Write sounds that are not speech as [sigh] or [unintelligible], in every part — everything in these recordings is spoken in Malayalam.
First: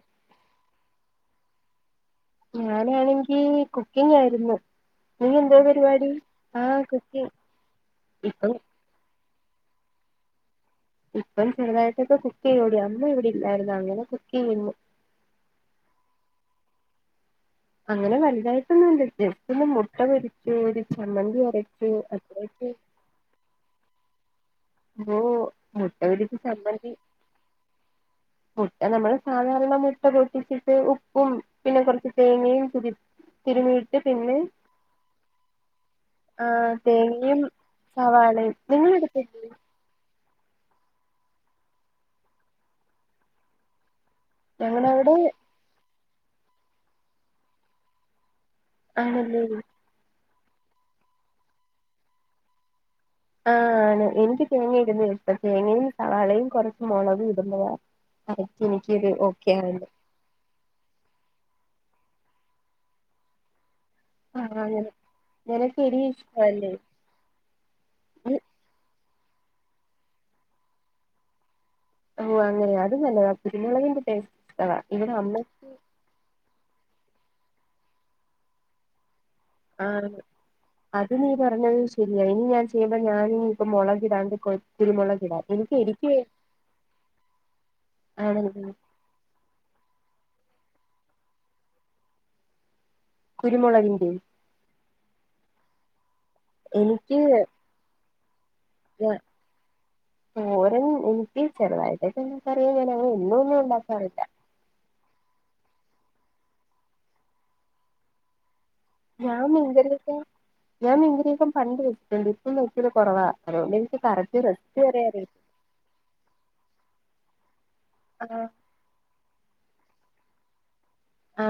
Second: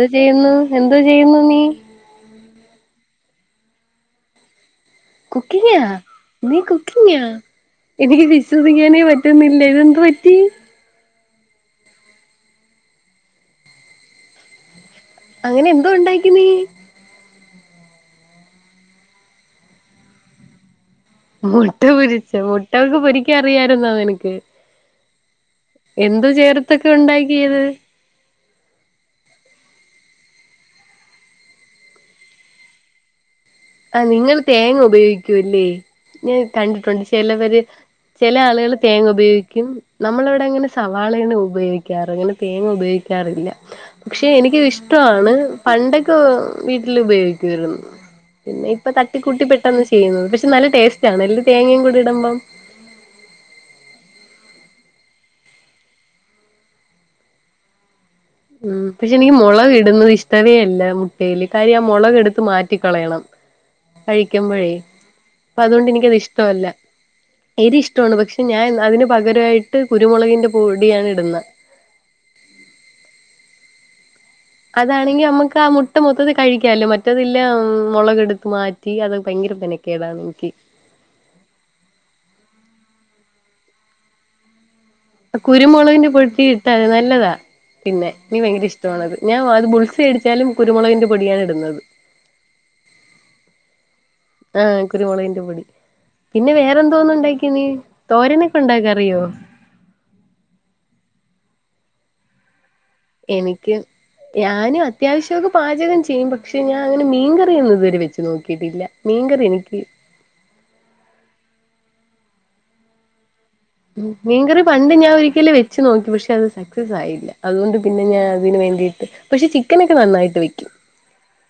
എന്ത് ചെയ്യുന്നു. എന്തോ ചെയ്യുന്നു നീ ഞാനാണെങ്കി കുക്കിംങ്ങായിരുന്നു കുക്കിങ്ങാ.. നീ ആഹ് കുക്കിംങ്ങാ.. കുക്കിംഗ് എനിക്ക് ഇപ്പം വിശ്വസിക്കാനേ പറ്റ ന്നില്ല ഇതെന്ത് പറ്റി ഇപ്പം ചെറുതായിട്ടൊക്കെ കുക്ക് ചെയ്യു വെടി. അമ്മ ഇവിടെ ഇല്ലായിര്ന്ന്. അങ്ങനെ കുക്ക് ചെയ്യുന്നു അങ്ങനെ എന്തോ ഉണ്ടാക്കി നീ.. അങ്ങനെ വലുതായിട്ടൊന്നും ഇല്ല, ജസ്റ്റ് ഒന്ന്‌ മുട്ട പൊരിച്ചു ചമ്മന്തി മുട്ട അരച്ചു പൊരിച്ച, അത്രയൊക്കെ മുട്ടക്കെ പൊരിക്ക അറിയാര്ന്നാ നിനക്ക് ഓ മുട്ട എന്തോ പൊരിച്ച ചേർത്തൊക്കെ ചമ്മന്തി ഉണ്ടാക്കിയത്. മുട്ട നമ്മള് സാധാരണ മുട്ട പൊട്ടിച്ചിട്ട് ഉപ്പും, പിന്നെ കുറച്ച് തേങ്ങയും തിരി തിരുമിയിട്ട് ആ പിന്നെ നിങ്ങള് തേങ്ങ ഉപയോഗിക്കൂല്ലേ ഞാൻ ആഹ് കണ്ടിട്ടുണ്ട് തേങ്ങയും ചിലവര്, ചില സവാളയും ആളുകൾ തേങ്ങ നിങ്ങളെടുത്തില്ലേ ഉപയോഗിക്കും നമ്മളിവിടെ അങ്ങനെ സവാളേണ് ഉപയോഗിക്കാറ്, അങ്ങനെ തേങ്ങ ഉപയോഗിക്കാറില്ല പക്ഷെ എനിക്ക്ത് ഞങ്ങളവിടെ ഇഷ്ടവാണ്. പണ്ടൊക്കെ വീട്ടിൽ ഉപയോഗിക്കുവായിരുന്നു പിന്നെ ഇപ്പ ആണല്ലേ തട്ടിക്കൂട്ടി പെട്ടന്ന് ചെയ്യുന്നത്, പക്ഷെ നല്ല ടേസ്റ്റ് ആണ് എല്ല തേങ്ങയും കൂടി ഇടുമ്പം ആഹ ആണ്. എനിക്ക് തേങ്ങ ഇടുന്ന ഇഷ്ടം, തേങ്ങയും, സവാളയും, കുറച്ചു മുളകും ഇടുന്നത ഉം.. പക്ഷെ എനിക്ക് മുളകിടുന്നത് ഇഷ്ടവേ അല്ല മുട്ടയില് തരി ആ മുളക എടുത്ത് മാറ്റിക്കളയണം. ആഹ് കഴിക്കുമ്പഴേ, അങ്ങനെ അപ്പ നിനക്ക് അതുകൊണ്ട് എരി എനിക്കത് ഇഷ്ടവല്ല ഇഷ്ടവല്ലേ എരി ഇഷ്ടവാണ്. പക്ഷെ ഞാൻ അതിന് പകരവായിട്ട് കുരുമുളകിന്റെ പൊടിയാണ് ഇടുന്നത് ഓ അങ്ങനെയാ, അത് നല്ലതാ കുരുമുളകിന്റെ ടേസ്റ്റ് ഇഷ്ടവാ ഇവിടെ അതാണെങ്കി അമ്മ നമ്മുക്ക് ആ മുട്ട മൊത്തത്തി കഴിക്കാലോ മറ്റതില്ല.. മൊളകെടുത്ത് മാറ്റി അത് ഭയങ്കര ആ മെനക്കേടാണ് എനിക്ക് അത് നീ പറഞ്ഞത് ശരിയ, ഇനി ഞാൻ ചെയ ഞാനിനി ഇപ്പ മൊളകിടാണ്ട് കൊ കുരുമുളകിടാം എനിക്ക് കുരുമുളകിന്റെ എരിക്ക് പൊട്ടി ഇട്ടാെ നല്ലതാ പിന്നെ നീ ഭയങ്കര ആണല്ലേ ഇഷ്ടണത് ഞാൻ അത് ബൾസ എടു ച്ചാലും കുരുമുളകിന്റെ പൊടിയാണ് ഇടുന്നത് കുരുമുളകന്റെയും ആഹ കുരുമുളകിന്റെ പൊടി പിന്നെ വേറെന്തോന്നും ഉണ്ടാക്കാക്കിന് തോരന ഓര എനിക്ക് ചെറുതായിട്ടെ എനിക്ക് ഞാനും അത്യാവശ്യം പാചകം ചെയ്യും പക്ഷെ ഞാൻ അങ്ങനെ മീൻ കറിഒന്നും ഇതു വേറെ വെച്ച് നോക്കിയിട്ടില്ല മീൻകറി ഞാൻ മീൻ എനിക്ക് കറി യൊക്കെ ഞാൻ ഇങ്ങനെയൊക്കെ പണ്ട് വെച്ചിട്ടുണ്ട് ഇപ്പൊ നോക്കല് കുറവാ അതുകൊണ്ട് എനിക്ക് കറക്റ്റ് നിങ്ങരു റെസിപ്പി പണ്ട് വരെ ഞാൻ അറിയില്ല ഒരിക്കലും വെച്ച് നോക്കി പക്ഷെ അത് സക്സസ് ആയില്ല അതുകൊണ്ട് പിന്നെ ഞാൻ ആഹ് അതിന് വേണ്ടീട്ട് പക്ഷെ ചിക്കനൊക്കെ നന്നായിട്ട് വെക്കും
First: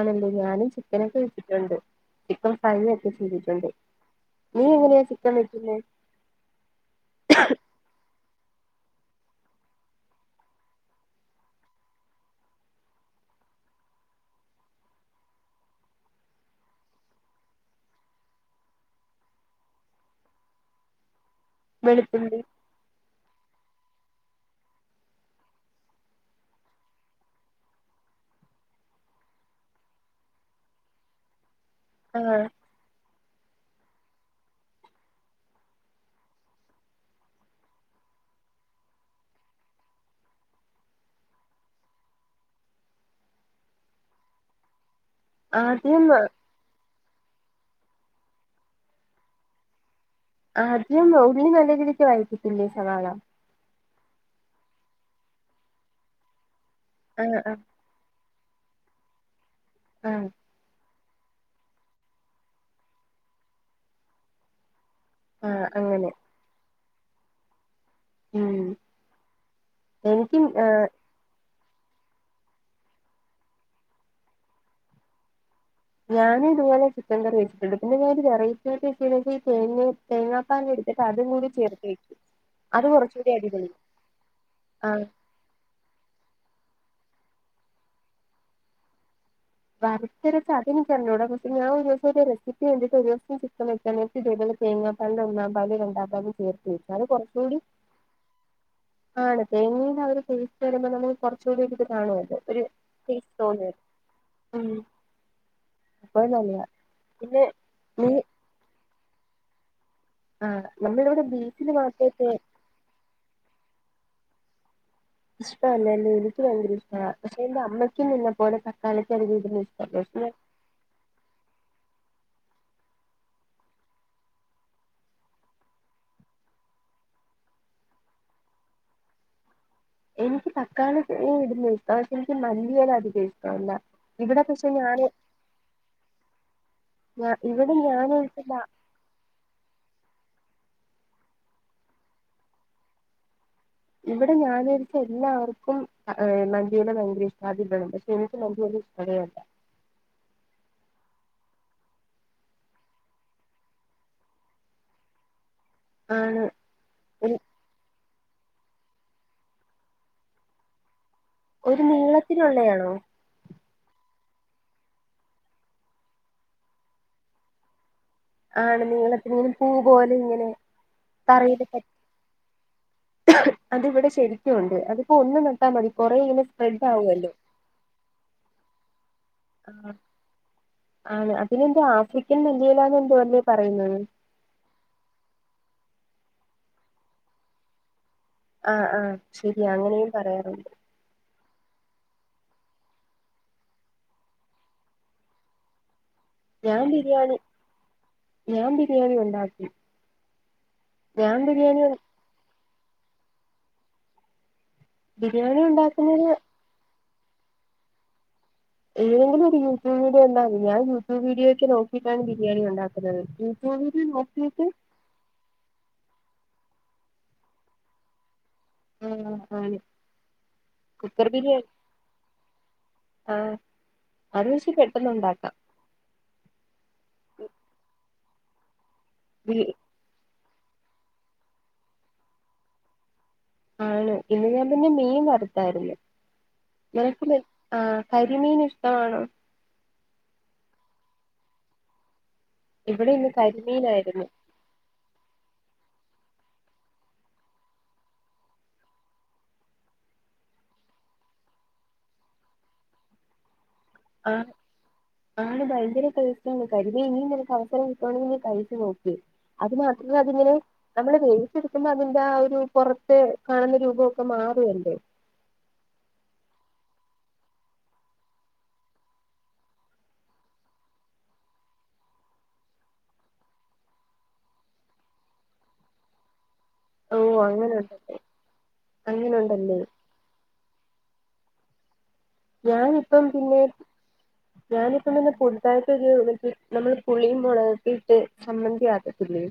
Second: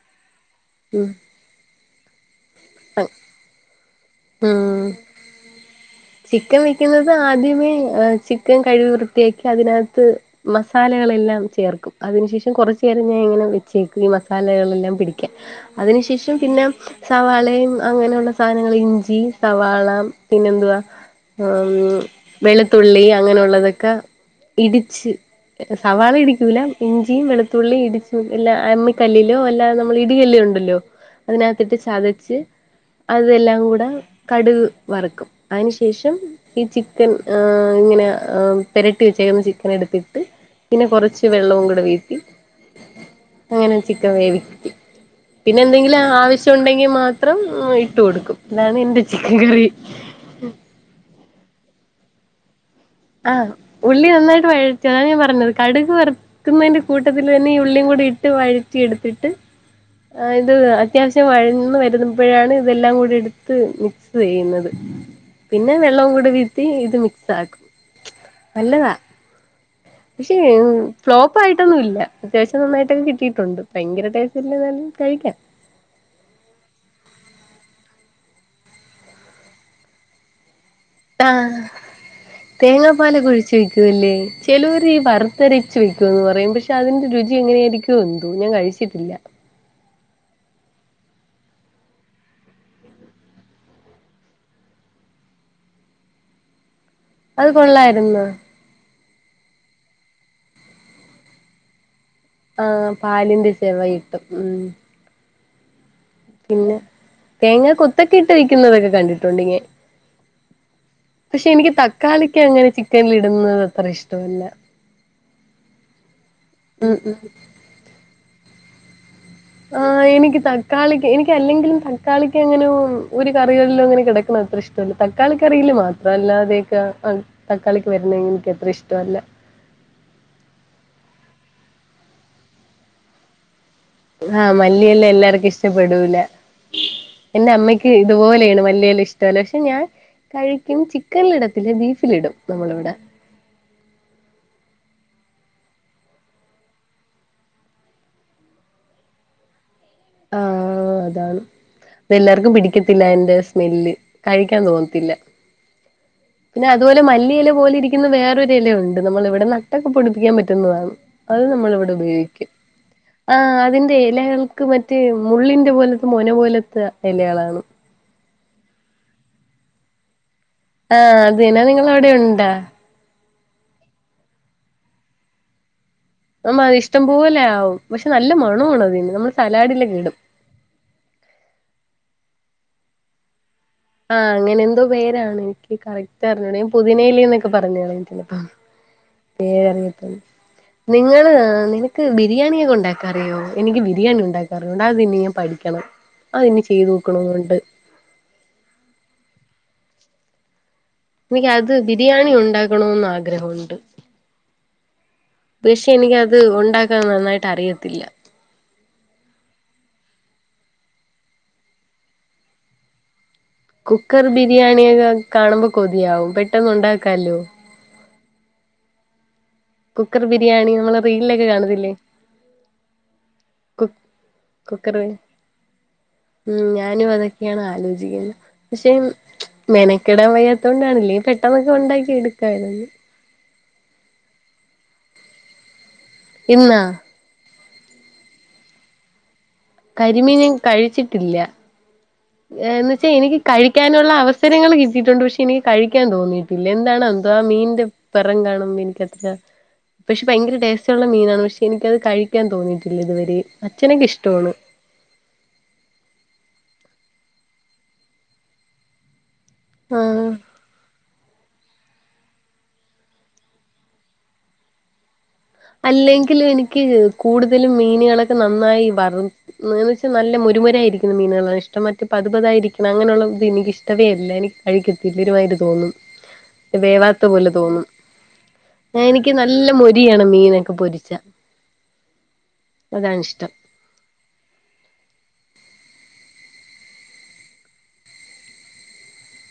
ല്ല ഞാനും ചിക്കൻ ഉം ഒക്കെ വെച്ചുട്ടിട്ടുണ്ട് ചിക്കൻ ഫ്രൈ ഒക്കെ ചെയ്തിട്ടുണ്ട് ഉ നീ എങ്ങനെയാ ചിക്കൻ വെക്കുന്നെ ചിക്കൻ വെക്കുന്നത് ആദ്യമേ ചിക്കൻ കഴികി ലേക്ക് അതിനകത്തേക്ക് മസാലകൾ എല്ലാം ചേർക്കും അതിന് ശേഷം കുറച്ച് നേരം ഞാൻ ഇങ്ങനെ വെക്കും മസാലകൾ എല്ലാം പിടിക്ക അതിൻ ശേഷം പിന്നെ സവാളയും അങ്ങന ഉള്ള സാധനങ്ങൾ ഇഞ്ചി സവാള പിന്നെ എന്തു വാ വെളുത്തുള്ളി വെളുുള്ളി അങ്ങനെയുള്ളതൊക്കെ ഇടിച്ച് സവാള ഇടിക്കൂല ഇഞ്ചിയും വെളുത്തുള്ളിയും ഇടിച്ചു എല്ല അമ്മിക്കല്ലിലോ അല്ലാ നമ്മള് ഇടികല്ലോോ അതിനക് ചതച്ച് ആഹ് അതെല്ലാം കൂ കടുക് വറക്കും അതിനുശേഷം ഈ ചിക്കൻ ഇങ്ങനെ പരട്ടി വെച്ച ചിക്കെൻ എടുത്തിട്ട് പിന്നെ കുറച്ച് വെള്ളവും കൂടെ വീട്ടി അങ്ങനെ ചിക്കൻ വേവിക്ക പിന്നെ എന്തെങ്കിലും ആദ്യം ആവശ്യം ഉണ്ടെങ്കിൽ മാത്രം ഇട്ട കൊടുക്കും അതാണ് എന്റെ ചിക്കൻ കറി ആ അതന്നോ ഉള്ളി നല രീതിക്ക വായിട്ടിട്ടില്ലേ ആഹ് ഉള്ളി നന്നായിട്ട് വഴറ്റതാണ് ഞാൻ പറഞ്ഞത് കടുക് വറുത്ത നിൽക്കുന്നതിന്റെ കൂട്ടത്തിൽ ആഹ് തന്നെ ഈ ആഹ് ഉള്ളിയ കൂടി ഇട്ട് വഴറ്റി എടുത്തിട്ട് ആഹ് ഇത് അത്യാവശ്യം വഴന്ന് വരും പോയാണ് ഇതെല്ലാം കൂടി എടുത്ത് മിക്സ് ചെയ്യുന്നത് ആഹ് പിന്നെ അങ്ങനെ വെള്ളവും കൂടെ വീത്തി ഇത് മിക്സ് ആക്കും ഉം പക്ഷെ എനിക്ക് ഫ്ലോപ്പ ആയിട്ട് പൊന്നുംല്ല അത്യാവശ്യം നന്നായിട്ടൊക്കെ കിട്ടിയിട്ടുണ്ട് ഭയങ്കര ടേസ്റ്റ് ഇല്ലേലും കഴിക്കാൻ ഞാനും ഇതുപോലെ ചിക്കൻ കറി വച്ചിട്ടുണ്ട് പിന്നെ ഞാൻ ഒരു വെറൈറ്റി ആയിട്ട് വെച്ചത് തേങ്ങ തേങ്ങ എടുത്തിട്ട് അതും കൂടി ചേർത്ത വയ്ക്കു തേങ്ങാപ്പാൽ കുഴിച്ചു വെക്കല്ലേ ചിലര് ഈ ആഹ് വറുത്തരച്ച് വെക്കൂന്ന് പറയും പക്ഷേ പക്ഷ അതിന്റെ രുചി എങ്ങനെയായിരിക്കും എന്തു ഞാൻ കഴിച്ചിട്ടില്ല വരുത്തരച്ച അത് എനിക്ക് അറിഞ്ഞൂടാ പക്ഷെ ഞാൻ ഒരു ദിവസം റെസിപ്പി കണ്ടിട്ട് ഒരു ദിവസം ഞാൻ ചിക്കെൻ വെച്ചായിരുന്നു തേങ്ങാപ്പാൽ ഒന്നാം പാല് രണ്ടാം പാൽ ചേർത്ത് അത് കൊള്ളായിരുന്നു ആണ് തേങ്ങീന്ന് അവര് തേച്ച് വരുമ്പോ നമ്മ കുറച്ചുകൂടി കാണുമല്ലോ ഒരു ആഹ ടേസ്റ്റ് പാലിന്റെ തോന്നുവല്ലോ ചെവ കട്ടും ഉം ഉ അപ്പൊ നല്ലതാ പിന്നെ പിന്നെ തേങ്ങ നീ കൊത്തക്കെ ഇട്ട് വിക്കുന്നതൊക്കെ കണ്ടിട്ടുണ്ട് ഇങ്ങ ആ നമ്മളിവിടെ പക്ഷെ ബീഫിന് എനിക്ക് മാത്രമൊക്കെ തക്കാളിക്ക് അങ്ങനെ ചിക്കനില ഇടുന്നത് അത്ര ഇഷ്ട തൊന്ന് ഇഷ്ടല്ലല്ലേ എനിക്ക് ഭയങ്കര ഇഷ്ടമാണ് ഉം പക്ഷെ എന്റെ അമ്മക്കും നിന്ന പോലെ തക്കാലത്ത് ആ എനിക്ക് തക്കാളിക്ക് എനിക്ക് അല്ലെങ്കിലും തക്കാളി അങ്ങനെ ഒരു കറികളിലും അങ്ങനെ കിടക്കണം അത്ര ഇഷ്ടല്ല തക്കാള കറിയിൽ മാത്രം അല്ലാതെയൊക്കെ തക്കാളിക്ക് വരണെങ്കിൽ എനിക്ക് എത്ര ഇഷ്ടമല്ല എനിക്ക് തക്കാളി ഇടുന്ന ഇഷ്ടം പക്ഷെ എനിക്ക് മല്ലിയല അധികം ഇഷ്ടല്ല ആഹ മല്ലിയെല്ലാം എല്ലാർക്കും ഇഷ്ടപ്പെടൂല എൻന്റെ ഇവിടെ അമ്മയ്ക്ക് ഞാൻ ഒഴിച്ചിട്ടുള്ള ഇതുപോലെയാണ് മലിയല്ല ഇഷ്ടമല്ല പക്ഷെ ഞാൻ കഴ ചിക്കനിലിടത്തില്ല ബീഫിലിടും നമ്മള ഇവിടെ ഇവിടെ ഞാൻ എല്ലാവർക്കും മന്ത്യില ഭയങ്കര ഇഷ്ടാണ്ട് പക്ഷെ എനിക്ക് മ ല്ല ആഹ അതാണ് അത് എല്ലാർക്കും പിടിക്കത്തില്ല എറെ സ്മെല്ല് കഴിക്കാൻ തോന്നത്തില്ല ആണ് പിന്നെ അതുപോലെ മല്ലിയില പോലെ ഇരിക്കുന്ന വേറെ ഒരുഇലണ്ട് നമ്മള ഇവി നട്ടൊക്കെ പൊടിപ്പിക്കാൻ പറ്റുന്നതാണ് അത് ഒരു നമ്മൾിവിടെ ഉപയോഗിക്കും നീളത്തിലുള്ളയാണോ ആ അതി ഇലകൾക്ക് മറ്റേ മുള്ളിന്റെ പോലത്തെ മൊന പോലത്തെ ഇലകളാണ് ആണ് നീങ്ങളീ പൂ പോലെ ഇങ്ങനെ ആഹ അതിനനാ നിങ്ങ അവിടെ ഉണ്ടാ അത്വിടെ ശരിക്കുണ്ട് അതിപ്പോ ഒന്ന് നട്ടാ മതി കൊറേ ഇങ്ങനെ നമ്മ സ്പ്രെഡ് അതിഷ്ടം ആവുമല്ലോ പോലെ ആകും പക്ഷെ നല്ല മണോആണി അതിന് നമ്മൾ ആ സലാഡിലൊക്കെ ഇടും ആണ് അതിനെന്താ ആഫ്രിക്കൻ നിലയിലാാൾഎന്ത ആഹ് അങ്ങനെ എന്തോ പേരാണ് എനി ക്ക്കറക്റ്റ് അറിഞ്ഞോട ഞൻ പുതിനേലിന്നൊക്കെ പറഞ്ഞഞ് കളഞ്ഞിട്ട് ആഹ് ആഹ് ശരിയാ അങ്ങനെയും പേരറങ്ങിയത്ത പറയാറുണ്ട് നിങ്ങ നിന നിക്ക് ബിരിയാണിയ ഒക്കെ ഉണ്ടാക്കാറിയോ എനിക്ക് ബിരിയാണി ഉണ്ടാക്കാറിയോണ്ടാ അത് തന്നെ ഞാൻ പഠിക്കണം അതിന് ഞാൻ ചെയ്ത് നോക്കണമൊണ്ട് ന്ന ഉണ്ടാക്കി എനിക്ക് അത് ബിരിയാണി ഉണ്ടാക്കണോന്ന് ആഗ്രഹമുണ്ട് ബിരിയാണി പക്ഷെ ഉണ്ടാക്കുന്ന എനിക്ക അത് ഉണ്ടാക്കാൻ നന്നായിട്ട് അറിയത്തില്ല ഏതെങ്കിലും ഒരു യൂട്യൂബ വീഡിയോ എന്താവ ഞാൻ യൂട്യൂബ് വീഡിയോ ഒക്കെ നോക്കിയിട്ടാണ് ബിരിയാണി ഉണ്ടാക്കുന്നത് യൂട്യൂബ് വീഡിയോ കുക്കർ നോക്കിയിട്ട് ബിരിയാണിയക്കെ കാണുമ്പോ കൊതിയാവും പെട്ടന്ന് ഉണ്ടാക്കല്ലോ ഉം കുക്കർ ബിരിയാണി നമ്മൾ റീലിലൊക്കെ ബിരിയാണി കാണത്തില്ലേ ആ കു അത് വച്ചി കുക്കർ പെട്ടെന്നുണ്ടാക്കാം ഉം ഞാനും അതൊക്കെയാണ് ആലോചിക്കുന്നത് പക്ഷെ മെനക്കെടാൻ വയ കൊണ്ടാണല്ലേ പെട്ടെന്നൊക്കെ ഉണ്ടാക്കി എടുക്കായിരുന്നു ആണോ ഇന്ന് ഞാൻ പിന്നെ മീൻ വറത്തായിരുന്നു ഉന്ന ആഹ കരിമീൻ ഇഷ്ടമാണോ കരിമീനും കഴിച്ചിട്ടില്ല ന്ന് വച്ചാ ഇവിടെ ഇന്ന് എനിക്ക് കഴിക്കാനുള്ള കരിമീനായിരുന്നു അവസരങ്ങൾ കിട്ടിയിട്ടുണ്ട് പക്ഷെ എനിക്ക് കഴി കിക്കാൻ തോന്നീയിട്ടില്ല എന്താണ്എന്തോ ആ മീന്റെ പിറം കാണും എനിക്ക പക്ഷെ ഭയങ്കര ടേസ്റ്റ ഉുള്ള മീനാണ് പക്ഷെ എനിക്കത് കഴിക്കാൻ തോന്നിയിട്ടില്ല ഇതുവരെ അച്ഛനൊക്കെ ആഹ ഇഷ്ടമാണ് ആണ വൈദ്യരെ കഴസ കരുതി ഇനി നിനക്ക്സം കിട്ടുകവാെങ്ക കഴിച്ച നോക്കേ അത് മാത്രം ആഹ് അതിങ്ങനെ നമ്മള ടുക്ക്പോ അതിന്റെ ആ ഒരു പൊറത്ത് കാണുന്ന രൂപമൊക്കെ മാറെല അല്ലെങ്കും എനിക്ക് കൂടുതലും മീനുകളൊക്കെ നന്നായി വന്ന് വെച്ചാ നല്ല ഒരു മുര ആയിരിക്കുന്ന മീനുകളാണ് ഇഷ്ടം മറ്റ പത്പതായിരിക്കണം അങ്ങനെയുള്ളത് എനിക്ക ഇഷ്ടേ അല്ല എനിക്ക് കഴിക്കത്തില്ല ഒരു എ തോന്നും ഉ വേവാത്ത പോലെ തോന്നും എനിക്ക് നല്ല അങ്ങനുണ്ടല്ലേ മൊരിയണം ഇനൊക്കെ പൊരിച്ച ഞാനിപ്പം പിന്നെ ഞാനിപ്പം പിന്നെ ഇ നമ്മള് പുളിയും മുളത്തിയിട്ട് സംമ്മന്തിയാകതിലെ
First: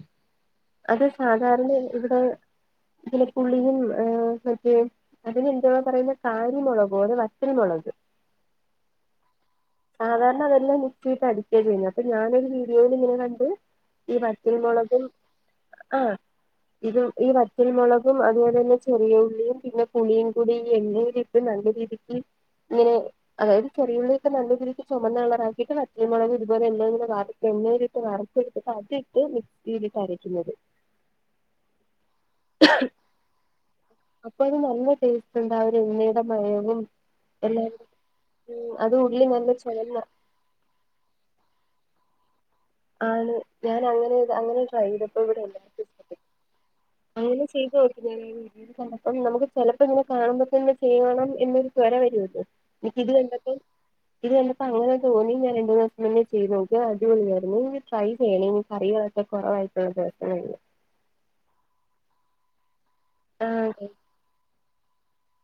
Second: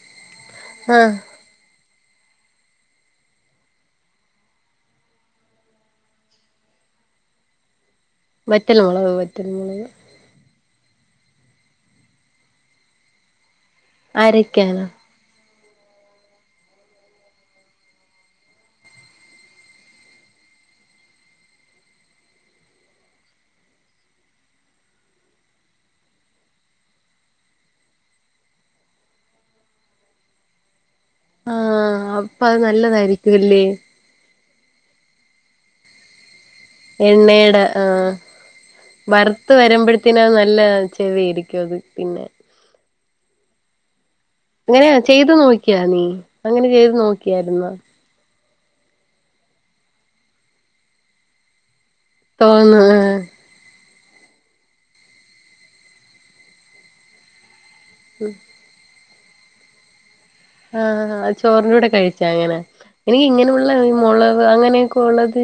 അത് ആഹ് സാധാരണ ഇവിടെ ഇെ പുള്ളി മറ്റേ അതിന് ന്തോ പറയുന്ന കാര്യമൊള കൊ അത് ഇത്തി മുളക് വറ്റല്ല മുള സാധാരണ അതെല്ലാം മിക്സിൽയിട്ട് അടിക്കാ ചെയ്യുന്നു അപ്പൊ ഞാനൊരു വീഡിയോൽ ഇങ്ങനെ കണ്ട് ഈ വറ്റൽ അരക്കാനോ മുളകും ആ ഇതും ഈ വറ്റൽമുളകും അതുപോലെ തന്നെ ചെറിയ ഉള്ളിയും പിന്നെ പുളിയും കൂടി എണ്ണയിൽ ഇട്ട് നല്ലരീതിയ്ക്ക് ഇങ്ങനെ അതായത് ചെറിയുള്ളൊക്കെ നല്ല ഇത് ചുമന്ന കളറാക്കിയിട്ട് വറ്റൽ മുളക് ഇതുപോലെ [unintelligible] എണ്ണയിലിട്ട് വറുത്തെടുത് അതിട്ട് വീതി [unintelligible] ആ അപ്പ അത് നല്ലതായിരിക്കുംല്ലേ അപ്പൊ ഒരു നല്ല ടേസ്റ്റ് ഉണ്ടാ ആ എണ്ണയുടെ മണവും എണ്ണയുടെ എല്ലംകുടെ അത് ഉള്ളിൽ നല്ല ചുവന്ന വരുമ്പോഴത്തിനാ നല്ല ച്ചേ വേവിക്കും അത് പിന്നെ ആണ് ഞാൻ അങ്ങനെ അങ്ങനെ ട്രൈ അങ്ങനെയ ചെയ്തപ്പോ ചെയ്തു ഇവിടെ നോക്കിയാ എല്ലാവർക്കും നീ ഇഷ്ടപ്പെട്ടു അങ്ങനെ ചെയ്ത് നോക്കിയായിരുന്നോ ചെലപ്പോ നമുക്ക് ചെലപ്പം ഇങ്ങനെ കാണുമ്പോൾ തന്നെ ഇങ്ങനെ ചെയ്യണം എന്നൊരു വര വരോലോ തോന്നു എനിക്ക് ഇത് കണ്ടിട്ട് ഇത് കണ്ടപ്പോ അങ്ങനെ തോന്നി ഞാൻ രണ്ടു ദിവസത്തിനുള്ളിൽ ചെയ്ത് നോക്കി അടിപൊളിയായിരുന്നു ഫ്രൈഡേയ്നി കറികളൊക്കെ കുറവായിട്ടുള്ള ദിവസം ആ ചോറിന്റെ കൂടെ കഴിച്ചാ അങ്ങനെ എനിക്ക് ഇങ്ങനെയുള്ള ആഹ് ഈ മുളവ് അങ്ങനെ ഇപ്പ ഉള്ളത്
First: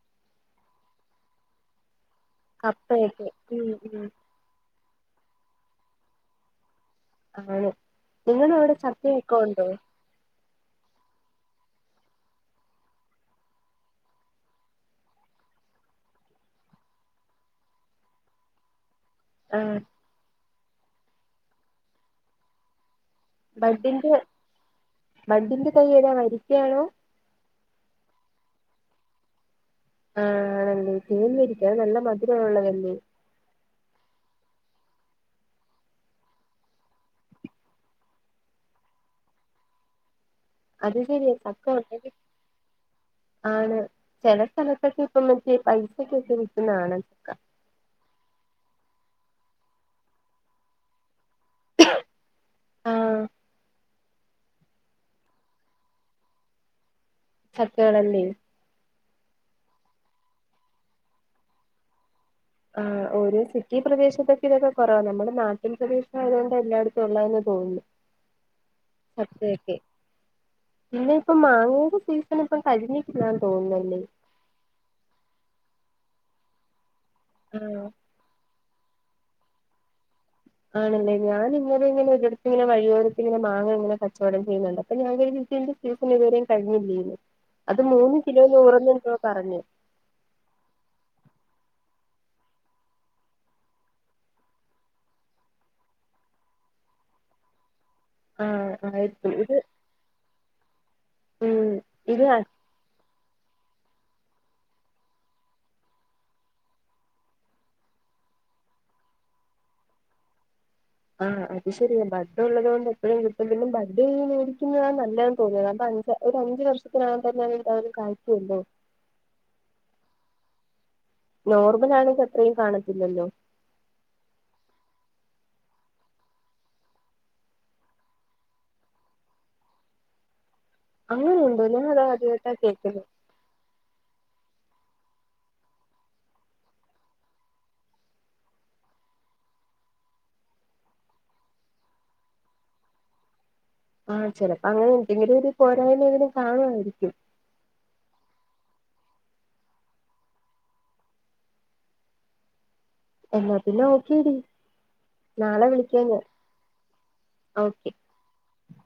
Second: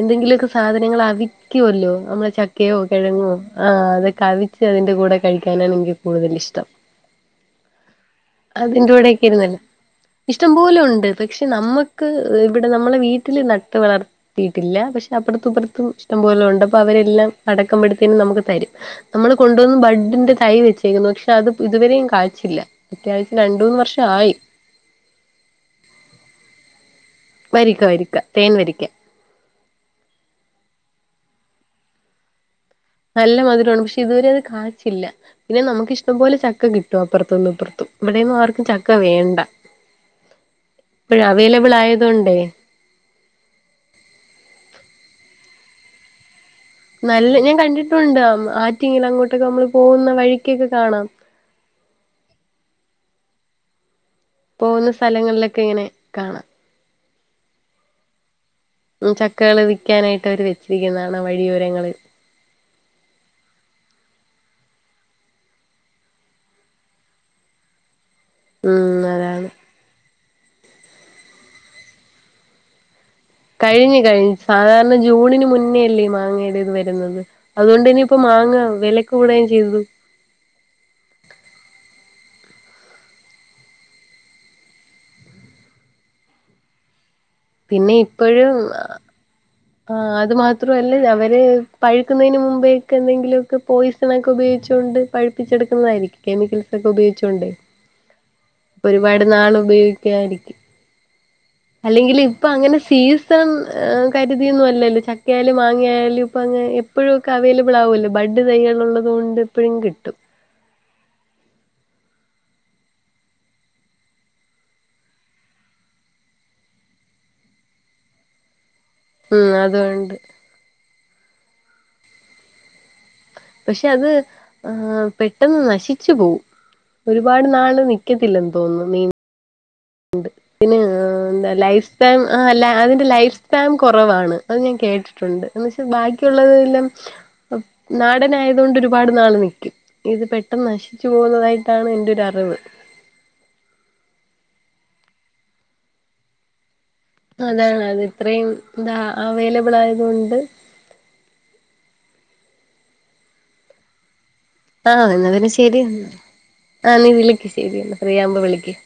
എന്തെങ്കിലുമൊക്കെ സാധനങ്ങൾ അവിക്കുമല്ലോ നമ്മെ ചക്കയോ കപ്പയൊക്കെ കിഴങ്ങോ ഉം ആ ഉം അത് കവിച്ച് അതിന്റെ കൂടെ കഴിക്കാനാണ് എനിക്ക് കൂടുതൽ ഇഷ്ടം ആണ് നിങ്ങടെ അവിടെ അതിന്റെ കൂടൊക്കെ ചക്കയൊക്കെ ഇരുന്നില്ല ഉണ്ടോ ഇഷ്ടം പോലെ ഉണ്ട് പക്ഷെ നമ്മുക്ക് ഇവിടെ നമ്മളെ വീട്ടിൽ നട്ട് വളർത്തിയിട്ടില്ല പക്ഷെ അപ്പറത്തും ഇപ്പറത്തും ഇഷ്ടം പോലെ ണ്ട്പ്പോ അവരെല്ലാം അടക്കംബഡ്ത്തിനും നമുക്ക് തരും നമ്മള് കൊണ്ടുവന്ന് ആഹ് ബഡിന്റെ തൈ വെച്ചേക്കുന്നു പക്ഷെ അത് ഇതുവരെയും കായ്ച്ചില്ല അത്യാവശ്യം രണ്ട് മൂന്ന് വർഷം ബഡ്ഡിന്റെ ആയി ബഡ്ഡിന്റെ തൈ ഏതാ വരിക്കയാണോ വരിക്ക വരിക്ക തേൻ വരിക്ക ആ തേൻ വരിക്ക അത് നല്ല മധുരമുള്ള തല്ലേ നല്ല മധുരമാണ് പക്ഷെ ഇതുവരെയത് കായീച്ചില്ല പിന്നെ നമുക്ക് ഇഷ്ടം പോലെ ചക്ക കിട്ടും അപ്പുറത്തുന്നും ഇപ്പറത്തും ഇവിടെന്നും ആർക്കും ചക്ക വേണ്ട അത് ഇപ്പഴ് ശരിയ ചക്ക അവൈലബിൾ ഓൾറെഡി ആയതൊണ്ടേ ആണ് ചില സ്ഥലത്തൊക്കെ ഇപ്പൊ കേ പൈസയ്ക്ക് ഒക്കെ വി നല്ല ഞാൻ കണ്ടിട്ടുണ്ട് ആറ്റെങ്കിലും അങ്ങോട്ടൊക്കെ നമ്മള് പോകുന്ന വഴിക്കൊക്കെ കാണാം ആ പോകുന്ന സ്ഥലങ്ങളിലൊക്കെ ഇങ്ങനെ കാണാം ചക്കേളല്ലേ ഉം ചക്കകള് വിൽക്കാനായിട്ട് അവര് വെച്ചിരിക്കുന്നത് കാണാം വഴിയോരങ്ങളിൽ ആ ഒരു സിറ്റി പ്രദേശത്തൊക്കെ ഇത് കുറവാ നമ്മുടെ നാട്ടിൻ പ്രദേശം ആയതുകൊണ്ട് എല്ലായിടത്തും ഉള്ളതെന്ന് തോന്നുന്നു ഉം അതാണ് ചക്കയൊക്കെ പിന്നെ ഇപ്പൊ മാങ്ങയുടെ സീസൺ ഇപ്പ കഴഞ്ഞി കഴിഞ്ഞു കഴിഞ്ഞു സാധാരണ ജൂണിന് മുന്നേല്ലേ ഈ മാങ്ങയുടെ ഇത് വര ന്നത് ആഹ് അതുകൊണ്ട് ഇനി ഇപ്പ മാങ്ങ വില കൂടാൻ ചെയ്തത് ആണല്ലേ ഞാന ഇങ്ങനെ ഇങ്ങനെ ഒരിടത്ത് വഴിയോരത്തി ഇങ്ങനെ മാങ്ങ ഇങ്ങനെ കച്ചവടം ചെയ്യുന്നത് കണ്ടപ്പൊ ഞാൻ കരുതി ഇതിൻ്റെ സീസൺ ഇതുവരെ കഴിഞ്ഞില്ലേന്ന് അത് മൂന്ന് കിലോ നൂറന്ന് പറഞ്ഞു ആ അത് മാത്രം അല്ലെ അവര് പഴുക്കുന്നതിന് മുമ്പേ അയ്‌ക്കെ ന്തെങ്കിലുമൊക്കെ പോയിസൺ ഒക്കെ ഉപയോഗിച്ചു കൊണ്ട് പഴുപ്പിച്ച് പഴുപ്പിച്ചെടുക്കുന്നതായിരിക്കും പോയിസൻ കെമിക്കൽസ് ഉപയോഗിച്ചോണ്ട് ആഹ് ഒരുപാട് ആയിരിക്കും നാള ഇത് ഉപയോഗിക്കായിരിക്കും ഉം അല്ലെങ്കിൽ ഇത് ഇപ്പ അങ്ങനെ സീസൻ കരുതി ഒന്നും അല്ലല്ലോ ചക്കയായാലും മാങ്ങ ആയാലും ഇപ്പങ്ങനെ എപ്പഴും ഒക്കെ അവൈലബിൾ ആവോലോ ബഡ് തൈയാളുള്ളതും ണ്ട് ഇപ്പഴും കിട്ടും ആ അത് ശരിയ ബഡ് ഒള്ളത് കൊണ്ട് എപ്പോഴും കിട്ടുന്നെന്നും ബഡ് ചെയ്ത് മേടിക്കുന്നതാണ് നല്ലെന്ന് തോന്നുന്നു എന്താ ഒരു അഞ്ചു വർഷത്തിനകം തന്നെ അത് എന്തായാലും കായ്ക്കല്ലോ ഉം അതൊണ്ട് നോർമൽ ആണെങ്കി അത്രെയും കാണത്തില്ലല്ലോ പക്ഷെ അത് ആ പെട്ടെന്ന് നശിച്ചു പോവും ഒരുപാട് നാള് നിക്കത്തില്ലെന്ന് തോന്നുന്നു നീ ഒണ്ട് പിന്നെ എന്താ അങ്ങനെയുണ്ടോ ഞാൻ ലൈഫ് അത് റ്റൈം ആദ്യമായിട്ടാ അല്ല കേൾക്കുന്നത് അതിന്റെ ലൈഫ് റ്റൈം കൊറവാണ് അത് ഞാൻ കേട്ടിട്ടുണ്ട് എന്ന് വെച്ചാൽ ബാക്കിയുള്ളതെല്ലാം നാടനായതു കൊണ്ട് ഒരുപാട് നാൾ നി ഇത് പെട്ടെന്ന് നശിച്ചു പോകുന്നതായിട്ടാണ് എന്റെ ഒരറിവ് ആ ചെലപ്പോ അങ്ങനെ എന്തെങ്കിലു ഒരു പോരായ്മയെങ്കിലും കാണുവായിരിക്കും അതാണ് അത് ഇത്രയും ന്താ അവൈലബിൾ ആയതുകൊണ്ട് എന്നാ പിന്നെ ഓക്കേ ഡി ആ എന്നാ പിന്നെ ശെരിയെന്നാ ആ നീ വിളിക്ക് ഓക്കെ ശെരിയെന്നാ ഫ്രീയാവുമ്പോ വിളിക്ക്